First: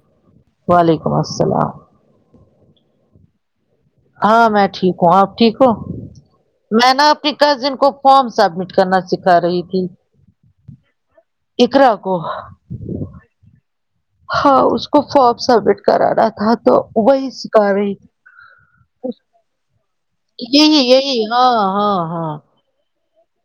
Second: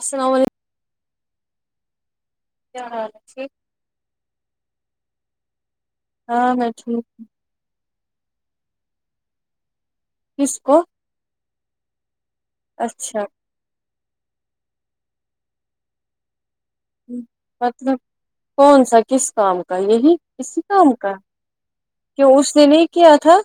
السلام وعلیکم وعلیکم السلام کیا حال ٹھیک ہاں میں ٹھیک ہوں آپ ٹھیک وہ ہاں میں نا ٹھیک آپ کی کزن کو فام سبمٹ کرنا سکھا رہی تھی کس کو اقرا کو اچھا ہاں اس کو فارم سبمٹ کرانا تھا تو وہی سکھا رہی مطلب تھی کون سا کس کام کا یہی کسی یہی کام کا یہی ہاں ہاں کہ ہاں اس نے نہیں کیا تھا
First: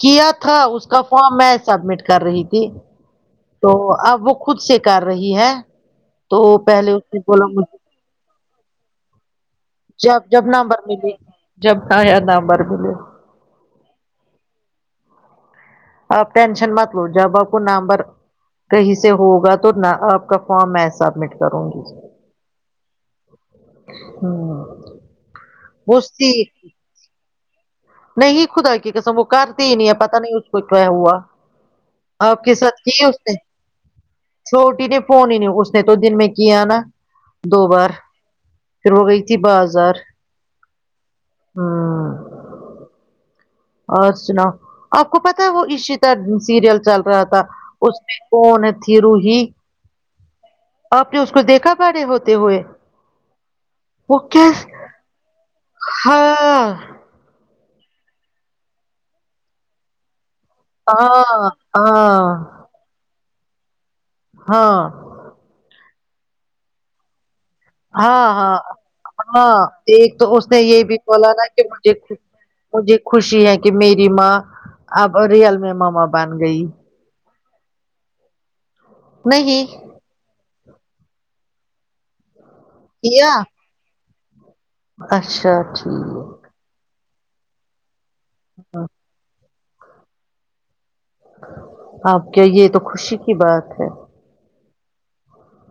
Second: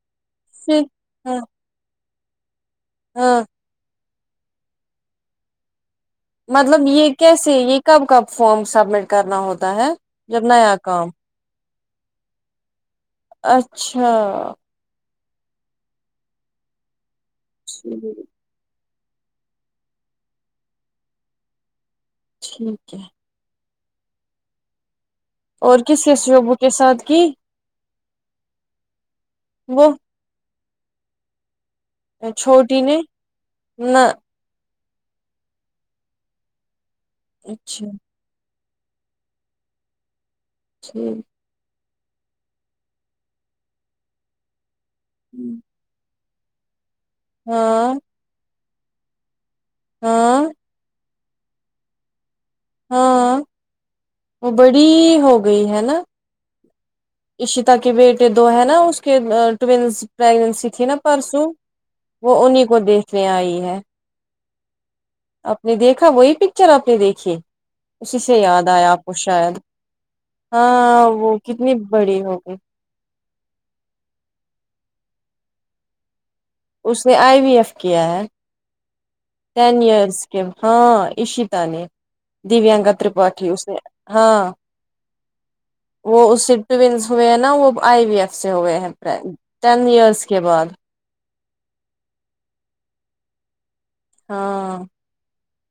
کیا تھا پھر اس کا فارم ہاں میں سبمٹ کر رہی تھی ہاں تو اب وہ خود سے کر رہی ہے تو مطلب پہلے اس یہ نے بولا کیسے مجھ یہ کب کب فورم سبمٹ کرنا ہوتا ہے جب نیا کام جب نیا نمبر بولو اچھا آپ ٹینشن مت لو جب آپ کو نامبر کہیں سے ہوگا تو نہ آپ کا فارم میں سبمٹ کروں گی ٹھیک ہے ہاں اور کس کے شعبوں کے ساتھ کی نہیں خدا کی قسم وہ کرتی ہی وہ نہیں ہے پتا نہیں اس کو کیا ہوا آپ کی ساتھ کی ہے اس نے نہ چھوٹی نے فون ہی نہیں اس نے تو دن میں کیا نا دو اچھا بار پھر وہ گئی تھی بازار جی ہاں اور سناو آپ کو پتا ہے وہ عشتا سیریل چل رہا تھا ہاں اس میں کون ا تھی روہی ہاں آپ نے اس کو دیکھا بڑے ہوتے ہوئے ہاں وہ کیا ہاں اشیتا کے بیٹے دو ہے نا اس کے ٹوینس پرگنسی تھی نا پرسوں ہاں ہاں وہ انہیں کو دیکھنے آئی ہے ہاں آپ نے دیکھا وہی پکچر آپ نے دیکھی اسی ہاں سے ہاں یاد آیا آپ کو ہاں شاید ایک تو اس نے یہ بھی ہاں بولا وہ نا کہ کتنی مجھے بڑی ہوگی مجھے خوشی ہے کہ میری ماں اب رئل میں ماما بن گئی اس نے آئی وی ایف کیا ہے نہیں ٹین ایئرس ہاں عشتا نے دویانکا کیا ترپاٹھی اس سے ہاں اچھا ٹھیک ٹینس ہوئے ہیں نا وہ آئی وی ایف سے ہوئے ہیں ٹین ایئرس کے بعد آپ کیے یہ تو خوشی کی بات ہے ہاں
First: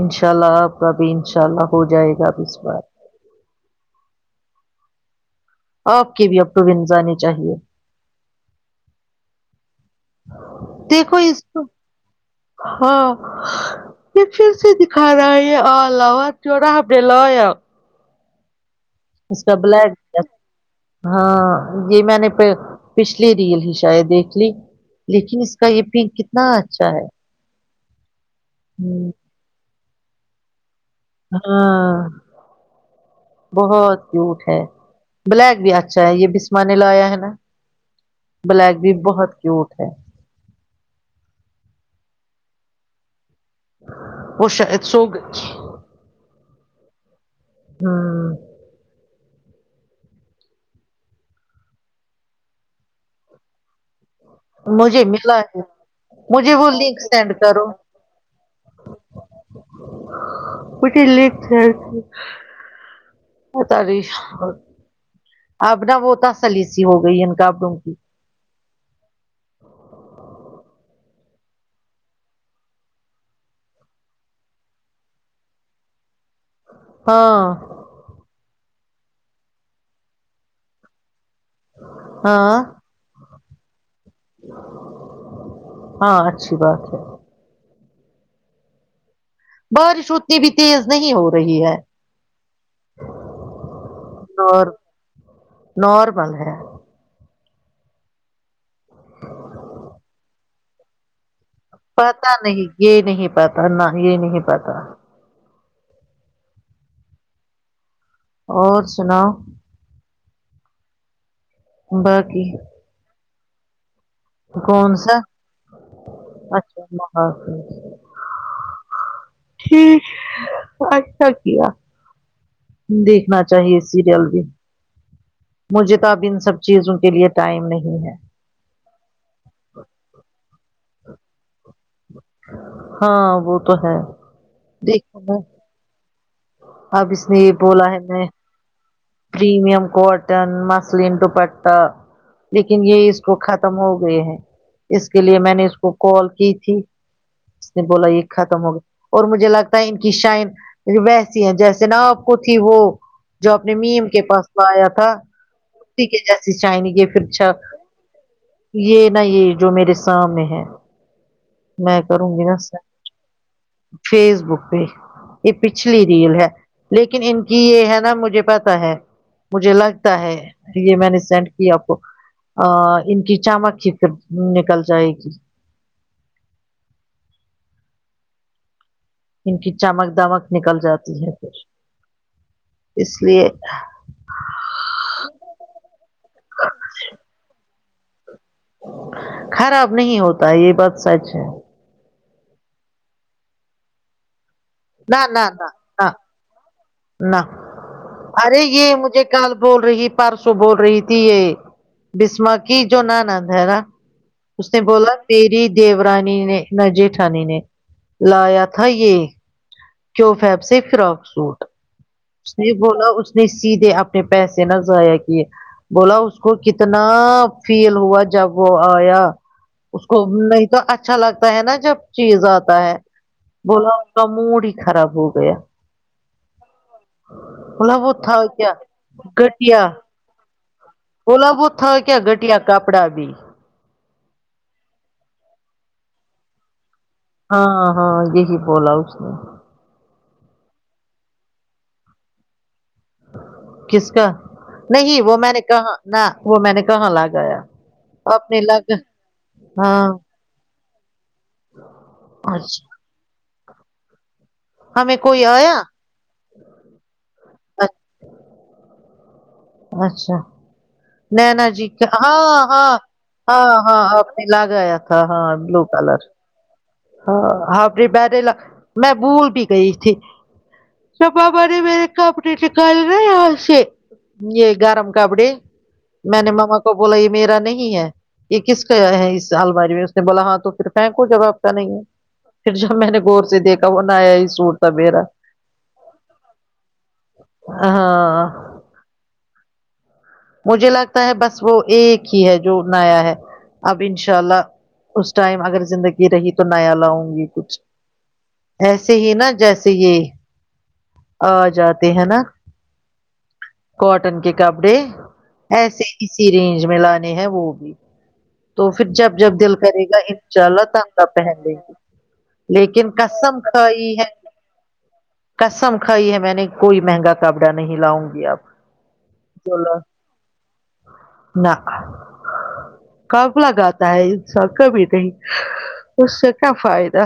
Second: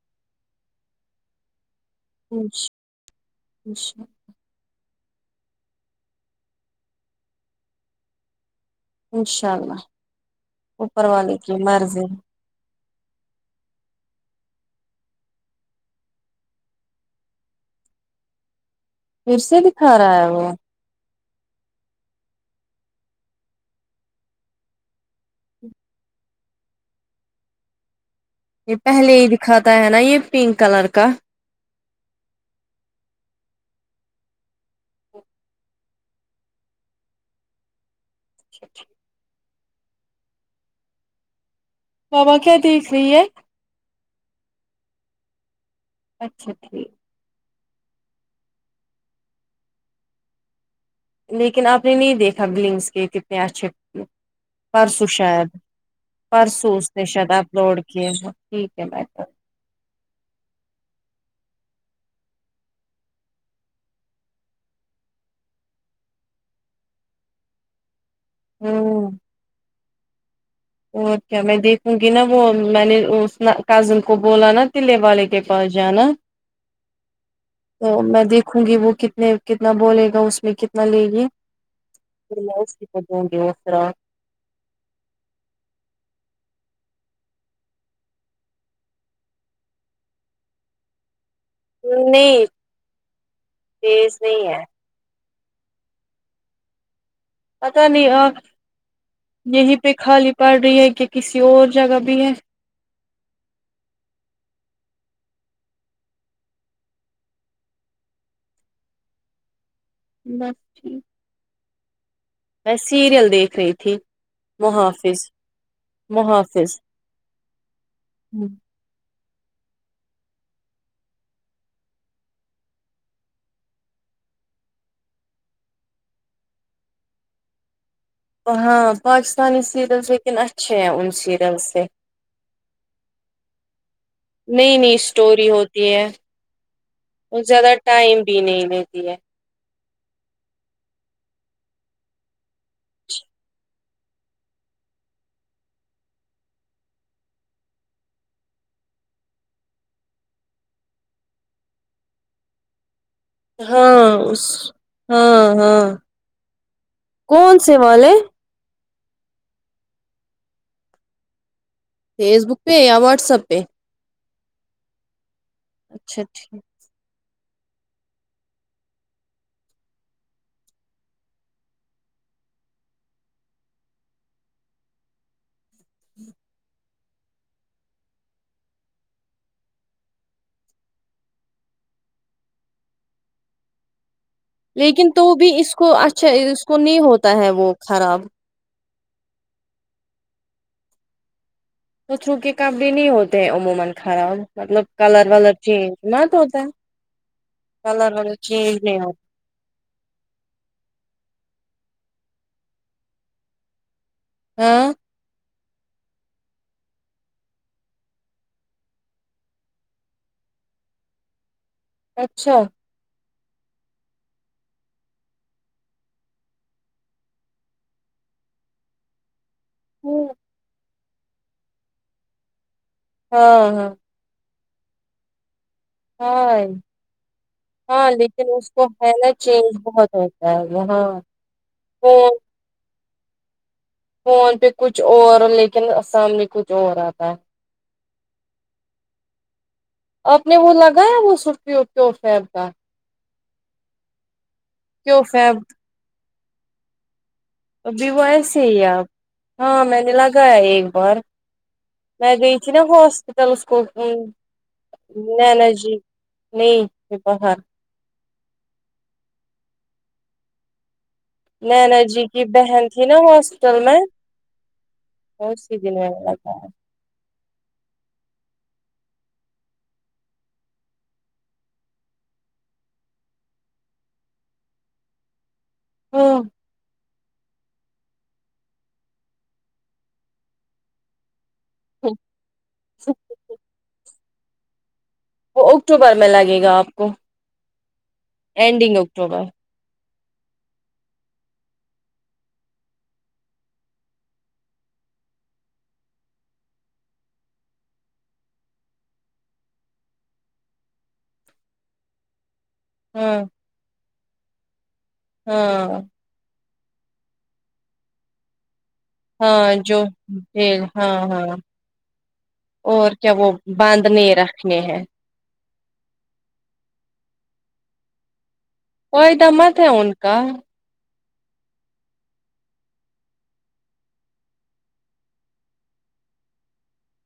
انشاء اللہ آپ کا بھی انشاء اللہ ہو جائے گا اب اچ اس بار اچھا آپ کی بھی اب ٹونس انی چاہیے انشاء اللہ اوپر دیکھو والے اس کی کو مرضی ہاں پ پھر سے دکھا رہا ہے آو [unintelligible] جوڑا نے لیا پھر اس کا سے بلیک دکھا رہا ہے وہ ہاں یہ میں نے پ پچھلی ریل ہی شاید دیکھ لی لیکن اس کا یہ پک کتنا اچھا ہے یہ ہوں پہلے ہی دکھاتا ہے نا یہ پنک کلر کا ہاں بہت کیوٹ ہے بلیک بھی اچھا ہے یہ بسما نے لایا ہے نا بلیک بھی بہت کیوٹ ہے بابا کیا دیکھ رہی ہے وہ شاید سوگ اچھا ٹھیک ہاں لیکن آپ نے نہیں دیکھا بلنس کے کتنے اچھے مجھے پرسوں ملا شاید ہے مجھے وہ پرسوں اس لنک نے شاید سینڈ آپ کرو لوڈ کے ٹھیک ہے بہتر [unintelligible] پتہ نہیں اب نا وہ تسلی سی ہو گئی ان کپڑوں کی ہوں اور کیا میں دیکھوں گی نا وہ میں نے اس کزن کو بولا نا تے والے کے پ جانا ہاں تو میں دیکھوں گی وہ کتنے کتنا بولے گا اس میں کتنا لے گی ہاں مس پ گے فرا [unintelligible] [inaudible] ہاں اچھی بات ہے بارش اتنی بھی تیز نہیں ہو رہی ہے نہیں تیز نہیں ہے اور نارمل ہے پتہ نہیں آپ یہی پہ خالی پڑ رہی ہے کہ کسی اور جگہ بھی ہے پتا نہیں یہ نہیں پتا نہ یہ نہیں پتا اور سناؤ بس ٹھیک باقی میں سیریل دیکھ رہی تھی کون سا محافظ محافظ اچھا محافظ ہوں ٹھیک اچھا کیا دیکھنا چاہیے سیریئل بھی مجھے تو اب ان سب چیزوں کے لیے ٹائم نہیں ہے ہاں پاکستانی سیریلس لیکن اچھے ہیں ان سیریل سے ہاں وہ تو ہے نئی نئی دیکھو میں اسٹوری ہوتی ہے اب اس نے اور یہ زیادہ بولا ہے ٹائم میں بھی نہیں لیتی ہے پریمیم کاٹن مصلن دو پٹا لیکن یہ اس کو ختم ہو گئے ہیں اس کے لیے میں نے اس کو کال کی تھی اس نے بولا یہ ختم ہو گیا اور مجھے لگتا ہے ان کی شائن ویسی ہیں جیسے نا آپ کو تھی وہ جو اپنے میم ہاں کے پاس اس لایا تھا ہاں ہاں کتی کے جیسی چائنی کے پھر چک کون سے والے یہ نہ یہ جو میرے سام میں ہے میں کروں گی فیس بک پہ سیٹ یا واٹس ایپ پہ فیس بک پہ یہ پچھلی اچھا ریل ہے ٹھیک لیکن ان کی یہ ہے نا مجھے پتا ہے مجھے لگتا ہے یہ میں نے سینڈ کیا آپ کو ا ان کی چمکھی نکل جائے گی ان کی چمک دمک نکل جاتی ہے پھر اس لیے لیکن تو بھی اس کو اچھا اس کو نہیں ہوتا ہے وہ خراب خراب نہیں ہوتا یہ بات سچ ہے تو بچوں کے کپڑے نہیں ہوتے عموما خراب مطلب کلر نہ نہ ولر نہ چینج نہ تو ہوتا نہ کلر ولر ارے چینج یہ نہیں مجھے ہوتا کل بول رہی پرسوں بول رہی تھی یہ بسما کی جو نہ نند ہے نا اس نے ہاں بولا تیری دیورانی نے نہ جیٹھانی نے لایا تھا یہ کیوں فیب سے فراک سوٹ اس اچھا نے بولا اس نے سیدھے اپنے پیسے نہ ضائع کیے بولا اس کو کتنا فیل ہوا جب وہ آیا اس کو ہاں نہیں تو اچھا لگتا ہے نا جب چیز آتا ہے ہاں بلا تو اس کا موڈ ہی خراب ہو گیا ہائے بولا ہاں وہ تھا لیکن اس کیا کو ہے نا چینج گٹیا بہت ہوتا ہے وہاں بولا وہ تھا کیا گٹیا کپڑا بھی فون پہ کچھ اور لیکن ا سام میں کچھ اور آتا ہاں ہاں یہی بولا اس نے آپ نے وہ لگایا وہ سوپک وک فن کا کس کا نہیں کیو وہ میں نے فیب کہاں نہ وہ میں نے کہاں لا گایا جی وہ ایس ہی آپ ہاں میں نے لگایا ایک بار میں گئی تھی نہ اچھا ہاس ٹیلسکوپنگ ہمیں کوئی نین آیا جی نہیں باہر اچھ اچھا نینا جی کا کی ہاں بہن ہاں تھی نا ہاں ہاسٹل میں ہاں آپ نے لاگایا تھا ہاں بلو کلر اکانٹ ہاں ہاں بڈرلا میں بھول بھی گئی تھی صفا بولری میرے کپڑے نکالے نہ یہاں سے یہ گرم کپڑے ہے۔ میں نے مما کو بولا یہ میرا نہیں ہے یہ کس کا ہے اس آلباری میں اس نے بولا ہاں تو پھر پاک ہوکہ رک نہیں ہے پھر جب میں نے غور سے دیکھا وہ نہ آیا ہی سوٹ تھا میرا وہ اکتوبر میں لگے گا آپ کو ہاں اینڈنگ اکٹوبر مجھے لگتا ہے بس وہ ایک ہی ہے جو نیا ہے اب انشاء اللہ اس ٹائم اگر زندگی رہی تو نیا لاؤں گی کچھ ایسے ہی نا جیسے یہ آ جاتے ہیں نا ہمم کاٹن کے کپڑے ہاں ایسے اسی رینج میں لانے ہیں وہ بھی تو پھر جب جب دل ہاں جو کرے گا جیل انشاءاللہ ہاں تنگہ ہاں پہن لے گی لیکن اور کیا وہ قسم کھائی ہے باندھنے رکھنے ہیں قسم کھائی ہے میں نے کوئی مہنگا کپڑا نہیں لاؤں گی اپ وہ ادمت ہے ان کا نہ کاب لگاتا ہے انسان کبھی نہیں اس سے کیا فائدہ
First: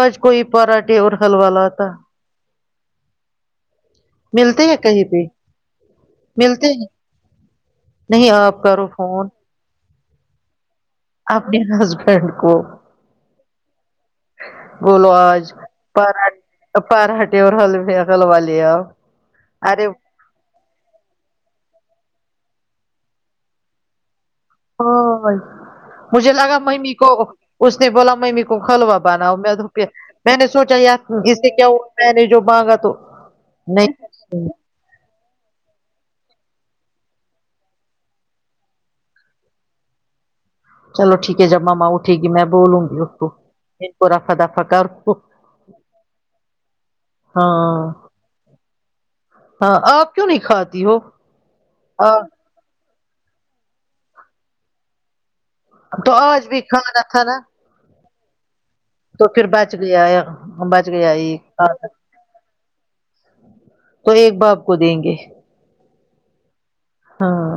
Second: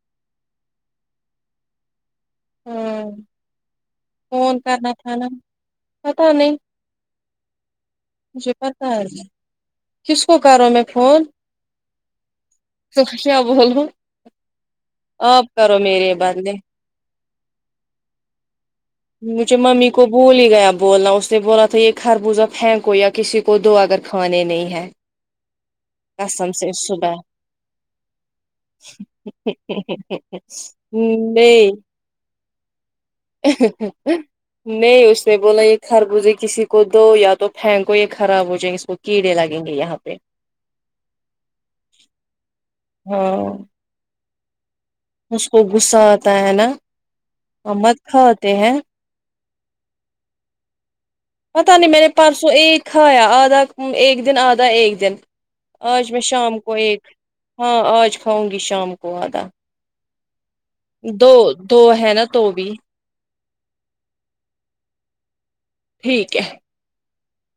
آج کوئی پراٹھے اور حلوا لاتا ہاں فون ملتے ہے کرنا کہیں تھا پہ نا پتا نہیں ملتے ہیں نہیں مجھے آپ کرو پتا ہے فون کس کو کروں میں فون اپنے ہسبینڈ کو کیا بولوں بولو آپ آج کرو میرے پر بدلے پرہاٹے اور حلوے حلوہ لے او مجھے ممی کو بھول ہی گیا بولنا اس نے بولا تھا یہ خربوزہ پھینکو یا کسی کو دو اگر کھانے نہیں ہے ہاں مجھے قسم لگا سے ممی کو صبح اس نے بولا ممی کو حلوہ بناو دھوکہ میں نے سوچا یار جسے کیا نہیں ہوا میں نے جو مانگا تو نہیں نہیں اس نہ بولا یہ خربوزہ کسی کو دو یا تو پھینکو یہ خراب ہو جائیں گے اس کو کیڑے لگیں گے یہاں پہ چلو ٹھیک ہے جب مما اٹھے گی میں بولوں گی اس کو ہاں ان کو رفا دفع کر اس کو غصہ آتا ہے نا اور ہاں مت کھاتے ہیں ہاں آپ کیوں نہیں کھاتی ہو پت نہیں میں نے پرسوں ایک کھایا ادھا ایک دن ادھا ایک دن تو آج میں شام بھی کو کھانا ایک تھا نا ہاں آج کھاؤں گی شام کو تو آدھا پھر بچ گیا یہ بچ گیا دو ایک دو ہے نا تو بھی تو ایک باپ کو دیں گے ٹھیک ہے ہاں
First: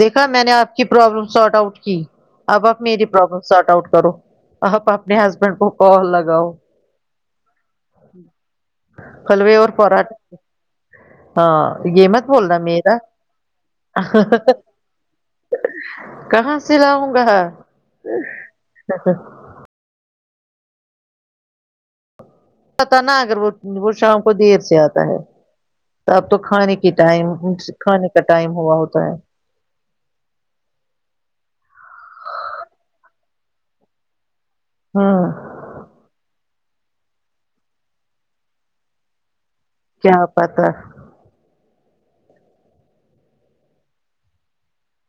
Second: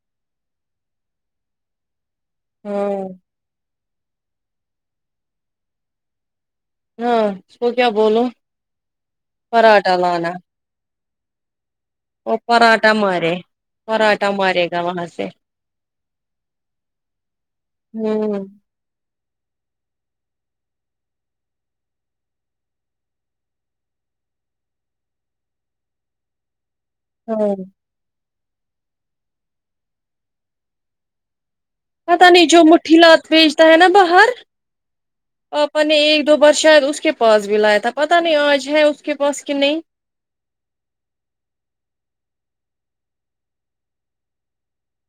دیکھا میں نے آپ کی پرابلم ساؤٹ آؤٹ کی اب آپ میری ہاں پرابلم ساؤٹ آؤٹ کرو آپ اپنے ہسبینڈ کو کال لگاؤ ہاں اس کو کیا بولوں حلوے اور پراٹھا پراٹھے لانا ہاں یہ مت بولنا پراٹھا میرا مارے پراٹھا مارے گا وہاں سے کہاں سے لاؤنگا ہوں پتا نا اگر وہ وہ شام کو دیر سے آتا ہے تو اب تو کھانے کی ٹائم ہاں س کھانے کا ٹائم ہوا ہوتا ہے پتا نہیں جو مٹھی لات بیچتا ہے نا باہر ہاں پاپا نے ایک دو بار شاید اس کے پاس بھی لایا تھا پتہ نہیں آج ہے اس کے پاس کہ نہیں کیا پتا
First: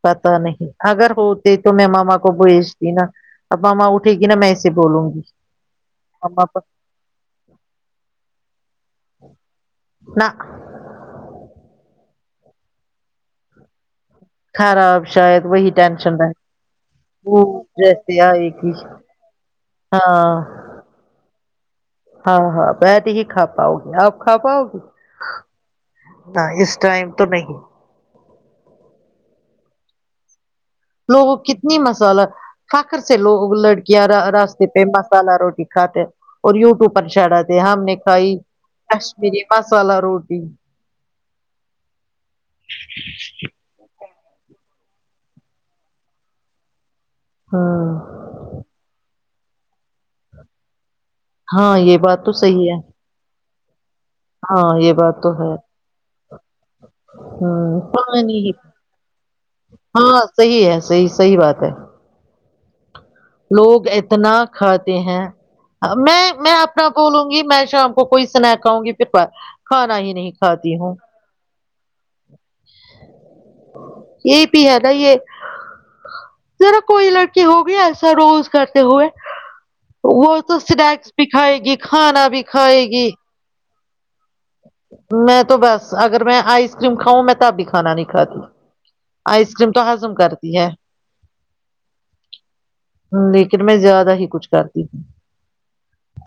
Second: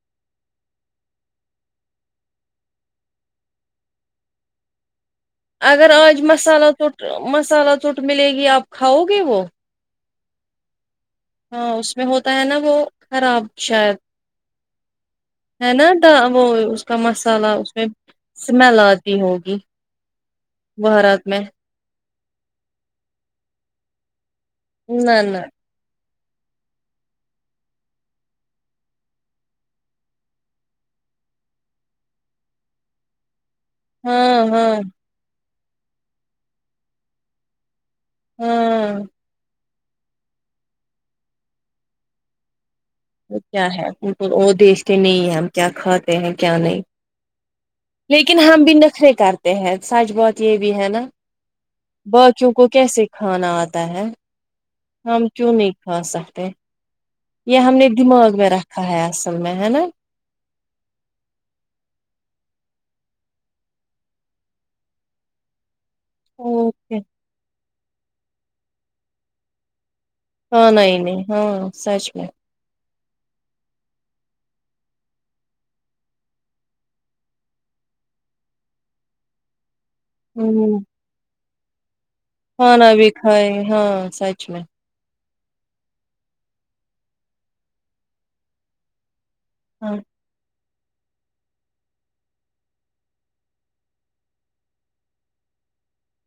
پتا نہیں اگر ہوتے تو میں مما کو بھیجتی نا اب مما اٹھے گی نا میں اسے بولوں گی اگر آج ماما کو مسالہ ٹوٹ مسالہ ٹوٹ ملے گی آپ کھاؤ گے وہ نا ہاں اس میں ہوتا ہے نا وہ خراب شاید خراب شاید وہی ہے نا ڈا ٹینشن رہے وہ اس کا وہ مسالہ اس میں جیسے آئے گی اسمیل آتی ہوگی ہاں وہ رات میں ہاں ہاں بید ہی کھا پاؤ گی آپ کھا پاؤ گی نا نا نا اس ٹائم تو نہیں لو وہ کتنی مسالہ فخر سے لوگ لڑکیاں را ہاں راستے ہاں پہ مسالہ روٹی کھاتے اور یوٹیوب پر چڑھا تے ہم نے کھائی ہاں کشمیری مسالہ روٹی وہ کیا ہے اور دیکھتے نہیں ہے ہم کیا کھاتے ہیں کیا نہیں ہوں لیکن ہم بھی نخرے کرتے ہیں سچ بات یہ بھی ہے نا ہاں یہ بات تو باقیوں کو صحیح ہے کیسے کھانا آتا ہے ہاں یہ بات ہم تو کیوں ہے نہیں کھا سکتے یہ ہم نے ہاں دماغ میں نہیں رکھا ہے اصل میں ہے نا ہاں صحیح ہے صحیح صحیح بات ہے لوگ اتنا کھاتے ہیں میں میں اپنا اوکے بولوں گی میں شام کو کوئی سنیک کھاؤ گی پھر بار کھانا ہی نہیں کھاتی کھانا ہوں ہی نہیں ہاں سچ میں یہ پی ہے نا یہ تیرا کوئی لڑکی ہو گی ایکس پوز کرتے ہوئے وہ تو ہوں سنیکس بھی کھائے گی کھانا بھی کھائے کھانا بھی گی کھائیں ہاں سچ میں میں تو بس اگر میں آئس کریم کھاؤں میں تب بھی کھانا نہیں کھاتی آئس کریم تو ہاں ہزم کرتی ہے لیکن میں زیادہ ہی کچھ کرتی ہوں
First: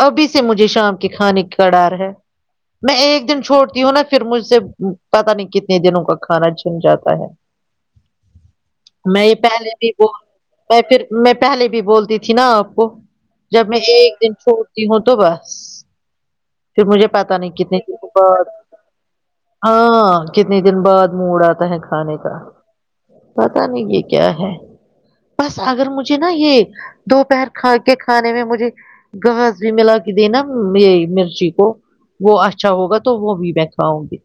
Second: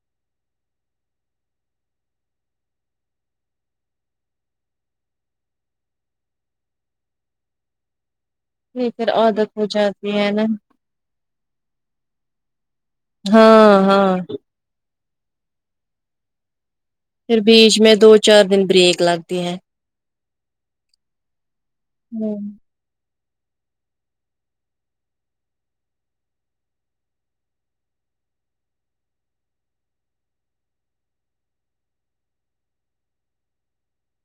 ابھی سے مجھے شام کے کھانے کی کڑاڑ ہے میں ایک دن چھوڑتی ہوں نا پھر مجھ سے پتا نہیں کتنے دنوں کا کھانا چھن جاتا ہے پھر پھر میں یہ عادت ہو پہلے بھی جاتی بول ہے نا میں پھر میں پہلے بھی بولتی تھی نا آپ کو جب میں ہاں ہاں ایک دن چھو تی ہوں تو بس پھر مجھے پتا پھر نہیں کت نے بیچ میں دو چار دن بریک لگتی ہے ہاں کتنے دن بعد موڈ آتا ہے کھانے کا ہوں پتا نہیں یہ کیا ہے بس اگر مجھے نا یہ دوپہر کھا کے کھانے میں مجھے گھاس بھی ملا کے دینا یہ میری مرچی کو وہ اچھ اچھا ہوگا تو وہ بھی میں کھاؤ گی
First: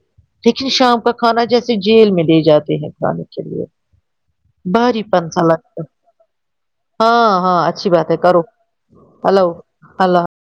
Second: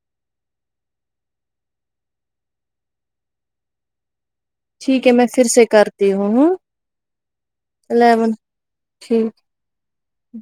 لیکن شام کا کھانا جیسے جیل میں لے جاتے ہیں کھانے کے لیے بھاری ٹھیک ہے پن میں سا پھر سے لگتا ہے کرتی ہوں ہاں ہاں اچھی بات ہے الیون کرو ٹھیک ہیلو ہیلو